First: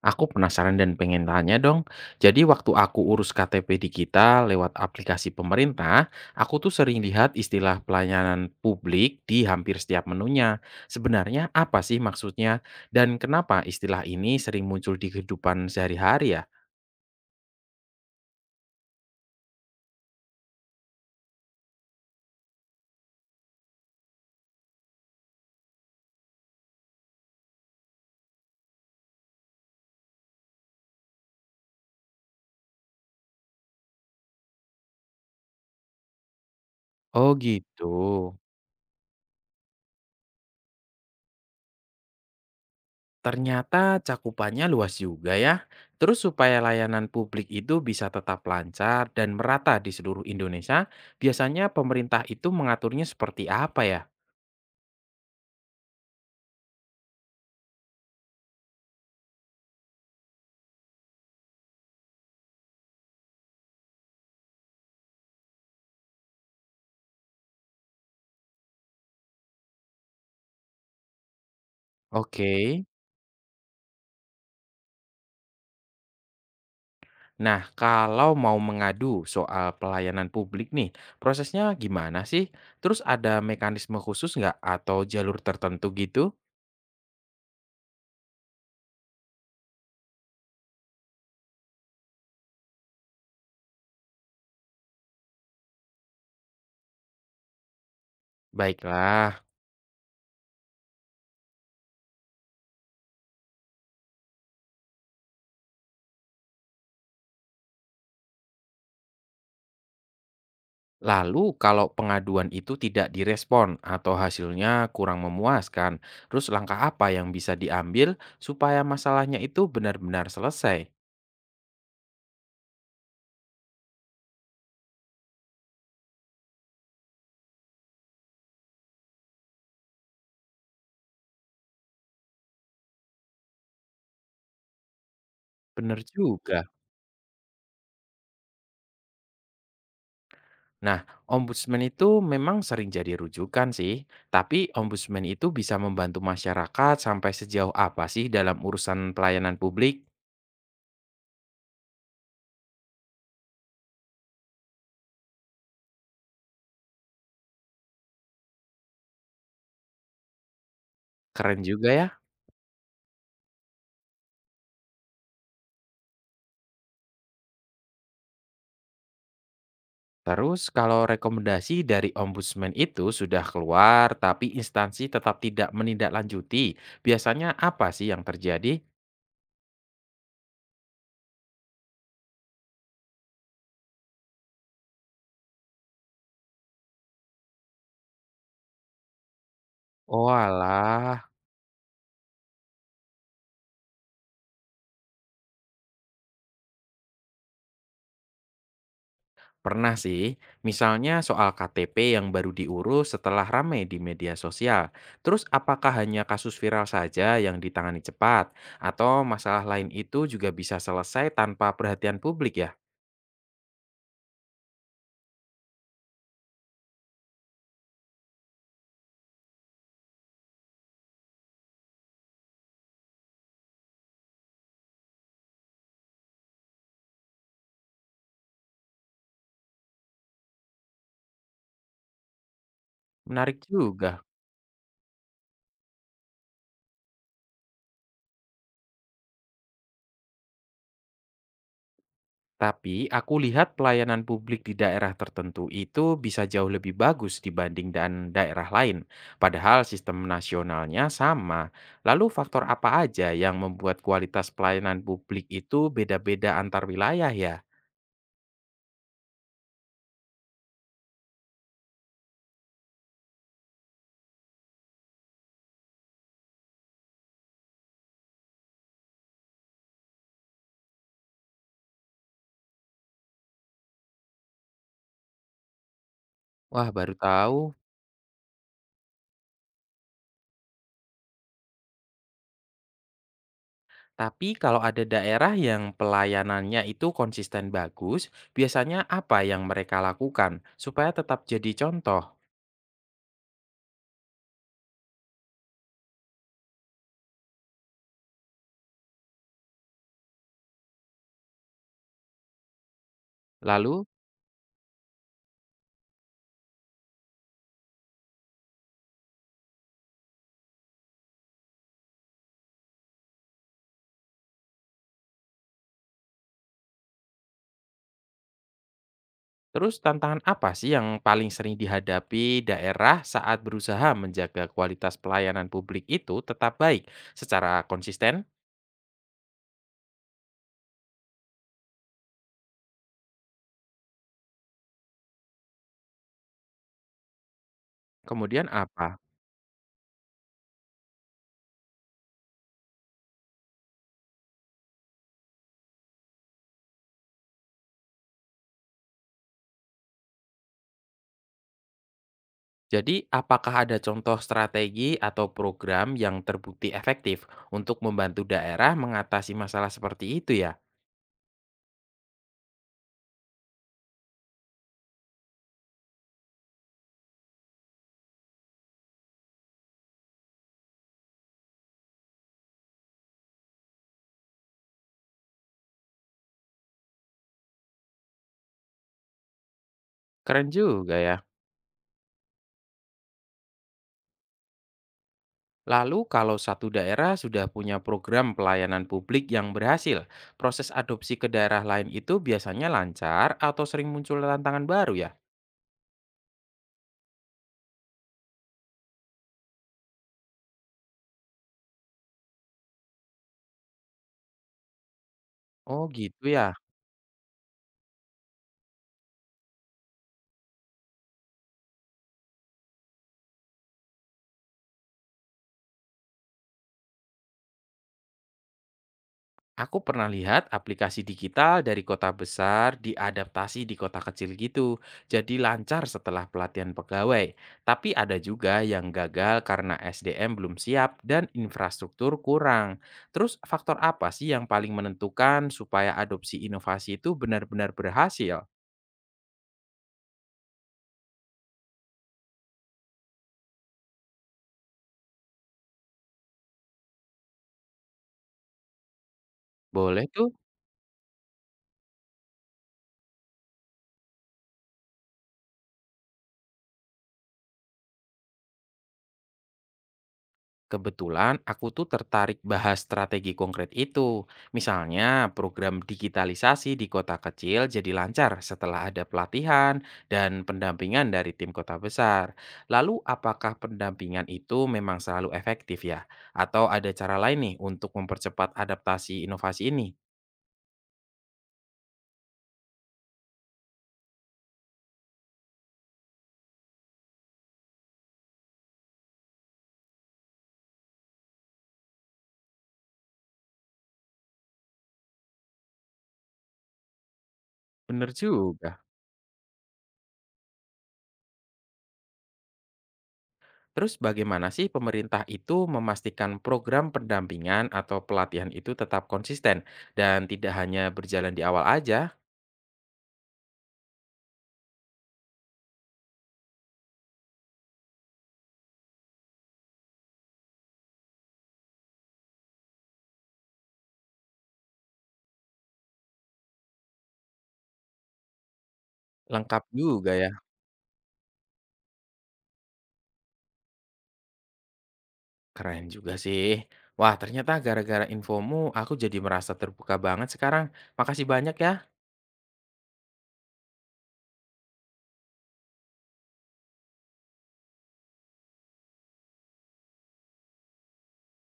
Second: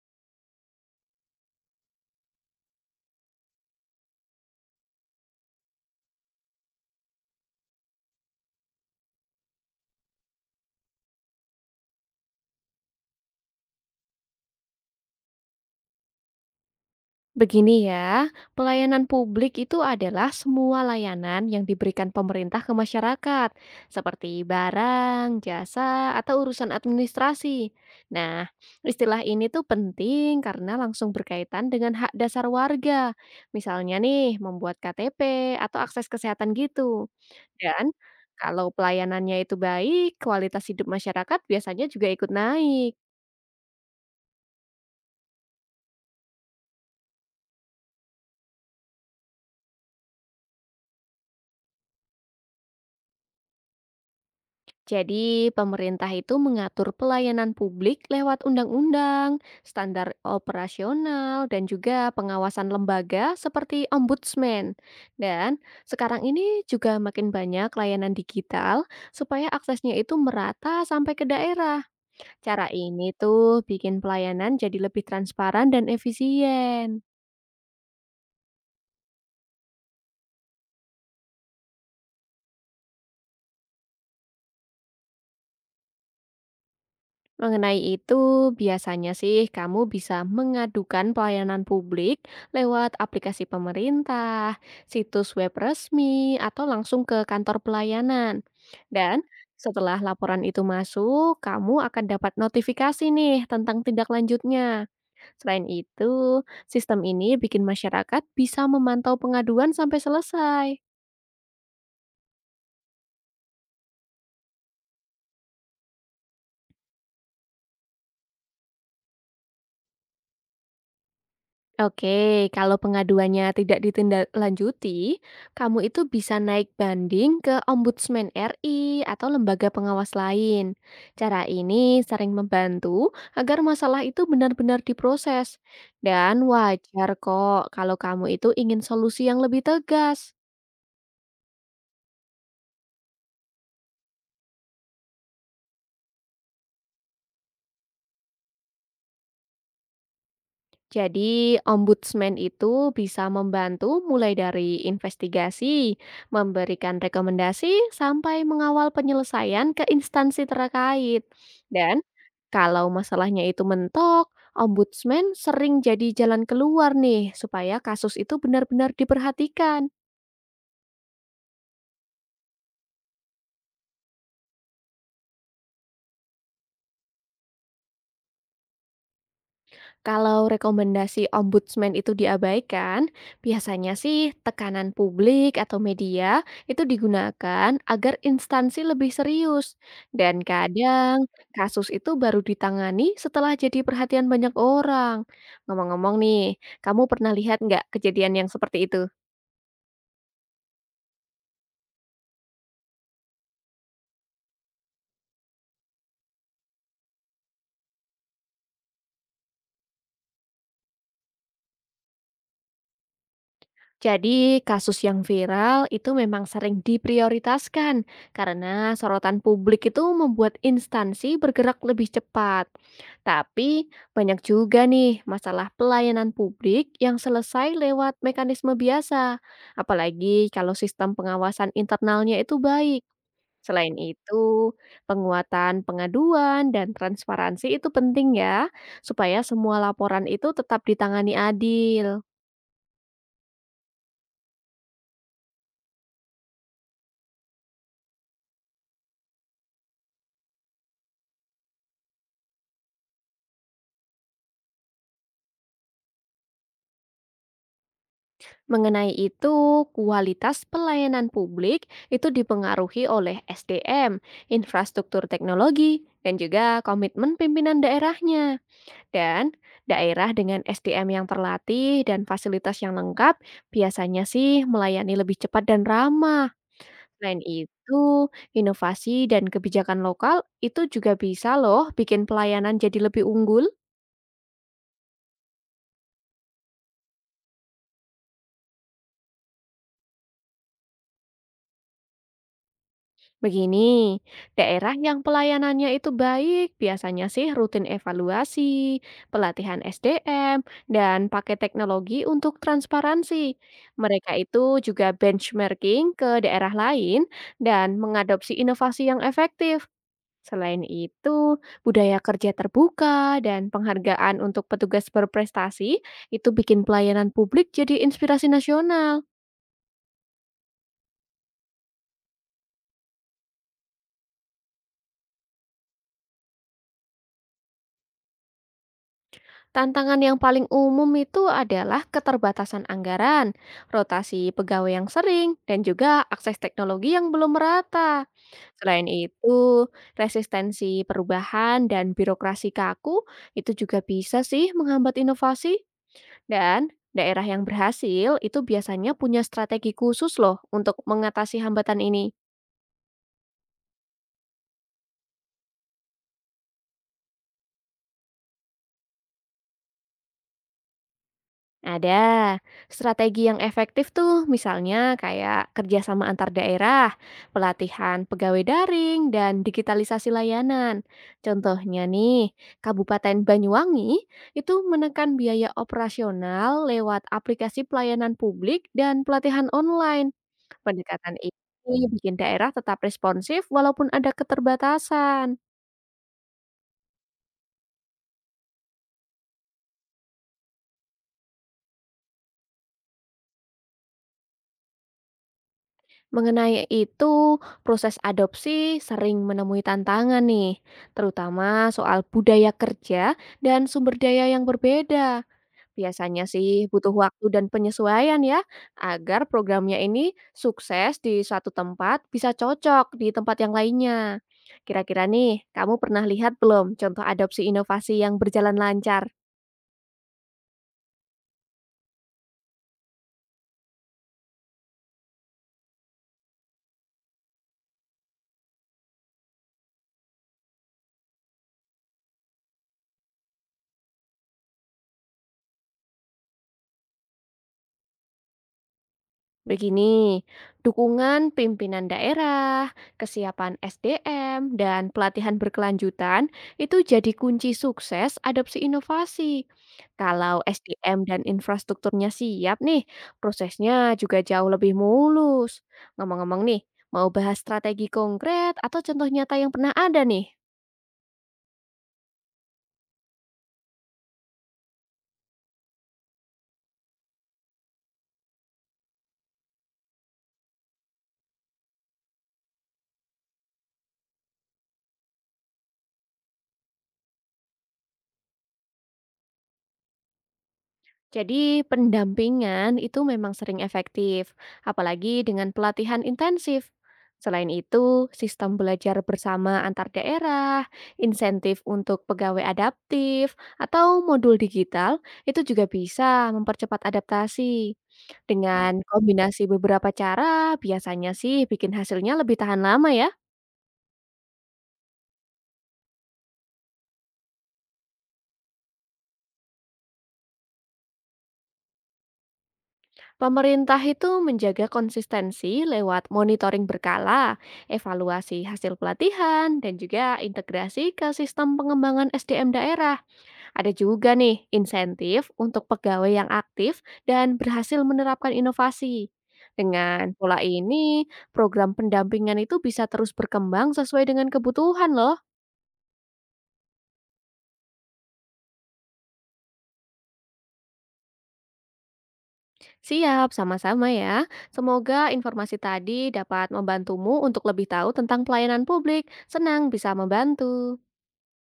Aku penasaran dan pengen tanya dong. Jadi waktu aku urus KTP digital lewat aplikasi pemerintah, aku tuh sering lihat istilah pelayanan publik di hampir setiap menunya. Sebenarnya apa sih maksudnya? Dan kenapa istilah ini sering muncul di kehidupan sehari-hari ya? Begini ya, pelayanan publik itu adalah semua layanan yang diberikan pemerintah ke masyarakat, seperti barang, jasa, atau urusan administrasi. Nah, istilah ini tuh penting karena langsung berkaitan dengan hak dasar warga. Misalnya nih, membuat KTP atau akses kesehatan gitu. Oh gitu. Dan kalau pelayanannya itu baik, kualitas hidup masyarakat biasanya juga ikut naik. Ternyata cakupannya luas juga ya. Terus supaya layanan publik itu bisa tetap lancar dan merata di seluruh Indonesia, biasanya pemerintah itu mengaturnya seperti apa ya? Jadi, pemerintah itu mengatur pelayanan publik lewat undang-undang, standar operasional, dan juga pengawasan lembaga seperti ombudsman. Dan sekarang ini juga makin banyak layanan digital supaya aksesnya itu merata sampai ke daerah. Oke. Cara ini tuh bikin pelayanan jadi lebih transparan dan efisien. Nah, kalau mau mengadu soal pelayanan publik nih, prosesnya gimana sih? Terus ada mekanisme khusus nggak atau jalur tertentu gitu? Mengenai itu, biasanya sih kamu bisa mengadukan pelayanan publik lewat aplikasi pemerintah, situs web resmi, atau langsung ke kantor pelayanan. Dan Baiklah. setelah laporan itu masuk, kamu akan dapat notifikasi nih tentang tindak lanjutnya. Selain itu, sistem ini bikin masyarakat bisa memantau pengaduan sampai selesai. Lalu kalau pengaduan itu tidak direspon atau hasilnya kurang memuaskan, terus langkah apa yang bisa diambil supaya masalahnya itu benar-benar selesai? Oke, kalau pengaduannya tidak ditindaklanjuti, kamu itu bisa naik banding ke Ombudsman RI atau lembaga pengawas lain. Cara ini sering membantu agar masalah itu benar-benar diproses. Benar Dan juga. wajar kok kalau kamu itu ingin solusi yang lebih tegas. Nah, ombudsman itu memang sering jadi rujukan sih, tapi ombudsman itu bisa membantu masyarakat sampai sejauh apa sih dalam urusan pelayanan publik? Jadi, ombudsman itu bisa membantu mulai dari investigasi, memberikan rekomendasi, sampai mengawal penyelesaian ke instansi terkait. Keren juga Dan ya. kalau masalahnya itu mentok, ombudsman sering jadi jalan keluar nih supaya kasus itu benar-benar diperhatikan. Terus kalau rekomendasi dari ombudsman itu sudah keluar tapi instansi tetap tidak menindaklanjuti, biasanya apa sih yang terjadi? Kalau rekomendasi ombudsman itu diabaikan, biasanya sih tekanan publik atau media itu digunakan agar instansi lebih serius. Oh Dan alah. kadang kasus itu baru ditangani setelah jadi perhatian banyak orang. Ngomong-ngomong nih, kamu pernah lihat nggak kejadian yang seperti itu? Pernah sih, misalnya soal KTP yang baru diurus setelah ramai di media sosial. Terus apakah hanya kasus viral saja yang ditangani cepat? Atau masalah lain itu juga bisa selesai tanpa perhatian publik ya? Jadi, kasus yang viral itu memang sering diprioritaskan karena sorotan publik itu membuat instansi bergerak lebih cepat. Tapi, banyak juga nih masalah pelayanan publik yang selesai lewat mekanisme biasa, apalagi kalau sistem pengawasan internalnya itu baik. Menarik Selain juga. itu, penguatan pengaduan dan transparansi itu penting ya, supaya semua laporan itu tetap ditangani adil. Tapi aku lihat pelayanan publik di daerah tertentu itu bisa jauh lebih bagus dibanding dan daerah lain. Padahal sistem nasionalnya sama. Lalu faktor apa aja yang membuat kualitas pelayanan publik itu beda-beda antar wilayah ya? Mengenai itu, kualitas pelayanan publik itu dipengaruhi oleh SDM, infrastruktur teknologi, dan juga komitmen pimpinan daerahnya. Dan daerah dengan SDM yang terlatih dan fasilitas yang lengkap biasanya sih melayani lebih cepat dan ramah. Wah, baru Selain tahu. itu, inovasi dan kebijakan lokal itu juga bisa loh bikin pelayanan jadi lebih unggul. Tapi kalau ada daerah yang pelayanannya itu konsisten bagus, biasanya apa yang mereka lakukan supaya tetap jadi contoh? Begini, daerah yang pelayanannya itu baik biasanya sih rutin evaluasi, pelatihan SDM, dan pakai teknologi untuk transparansi. Lalu, Mereka itu juga benchmarking ke daerah lain dan mengadopsi inovasi yang efektif. Selain itu, budaya kerja terbuka dan penghargaan untuk petugas berprestasi itu bikin pelayanan publik jadi inspirasi nasional. terus tantangan apa sih yang paling sering dihadapi daerah saat berusaha menjaga kualitas pelayanan publik itu tetap baik secara konsisten? Tantangan yang paling umum itu adalah keterbatasan anggaran, rotasi pegawai yang sering, dan juga akses teknologi yang belum merata. Kemudian Selain apa? itu, resistensi perubahan dan birokrasi kaku itu juga bisa sih menghambat inovasi. Dan daerah yang berhasil itu biasanya punya strategi khusus loh untuk mengatasi hambatan ini. Jadi, apakah ada contoh strategi atau program yang terbukti efektif untuk membantu daerah mengatasi masalah seperti itu ya? Ada strategi yang efektif tuh, misalnya kayak kerjasama antar daerah, pelatihan pegawai daring, dan digitalisasi layanan. Contohnya nih, Kabupaten Banyuwangi itu menekan biaya operasional lewat aplikasi pelayanan publik dan pelatihan online. Keren juga Pendekatan ya. ini bikin daerah tetap responsif walaupun ada keterbatasan. Lalu kalau satu daerah sudah punya program pelayanan publik yang berhasil, proses adopsi ke daerah lain itu biasanya lancar atau sering muncul tantangan baru ya? Mengenai itu, proses adopsi sering menemui tantangan nih, terutama soal budaya kerja dan sumber daya yang berbeda. Oh gitu Biasanya ya. sih butuh waktu dan penyesuaian ya, agar programnya ini sukses di suatu tempat bisa cocok di tempat yang lainnya. Kira-kira nih, kamu pernah lihat belum contoh adopsi inovasi yang berjalan lancar? Aku pernah lihat aplikasi digital dari kota besar diadaptasi di kota kecil gitu. Jadi lancar setelah pelatihan pegawai. Tapi ada juga yang gagal karena SDM belum siap dan infrastruktur kurang. Terus faktor apa sih yang paling menentukan supaya adopsi inovasi itu benar-benar berhasil? Begini, dukungan pimpinan daerah, kesiapan SDM, dan pelatihan berkelanjutan itu jadi kunci sukses adopsi inovasi. Boleh tuh. Kalau SDM dan infrastrukturnya siap nih, prosesnya juga jauh lebih mulus. Ngomong-ngomong nih, mau bahas strategi konkret atau contoh nyata yang pernah ada nih? Kebetulan aku tuh tertarik bahas strategi konkret itu. Misalnya program digitalisasi di kota kecil jadi lancar setelah ada pelatihan dan pendampingan dari tim kota besar. Lalu apakah pendampingan itu memang selalu efektif ya? Atau ada cara lain nih untuk mempercepat adaptasi inovasi ini? Jadi, pendampingan itu memang sering efektif, apalagi dengan pelatihan intensif. Selain itu, sistem belajar bersama antar daerah, insentif untuk pegawai adaptif, atau modul digital itu juga bisa mempercepat adaptasi. Bener Dengan juga. kombinasi beberapa cara, biasanya sih bikin hasilnya lebih tahan lama ya. Terus bagaimana sih pemerintah itu memastikan program pendampingan atau pelatihan itu tetap konsisten dan tidak hanya berjalan di awal aja? Pemerintah itu menjaga konsistensi lewat monitoring berkala, evaluasi hasil pelatihan, dan juga integrasi ke sistem pengembangan SDM daerah. Ada juga nih insentif untuk pegawai yang aktif dan berhasil menerapkan inovasi. Lengkap juga Dengan ya, pola ini, program pendampingan itu bisa terus berkembang sesuai dengan kebutuhan loh. keren juga sih. Wah ternyata gara-gara infomu aku jadi merasa terbuka banget sekarang. Makasih banyak ya. Siap, sama-sama ya. Semoga informasi tadi dapat membantumu untuk lebih tahu tentang pelayanan publik. Senang bisa membantu.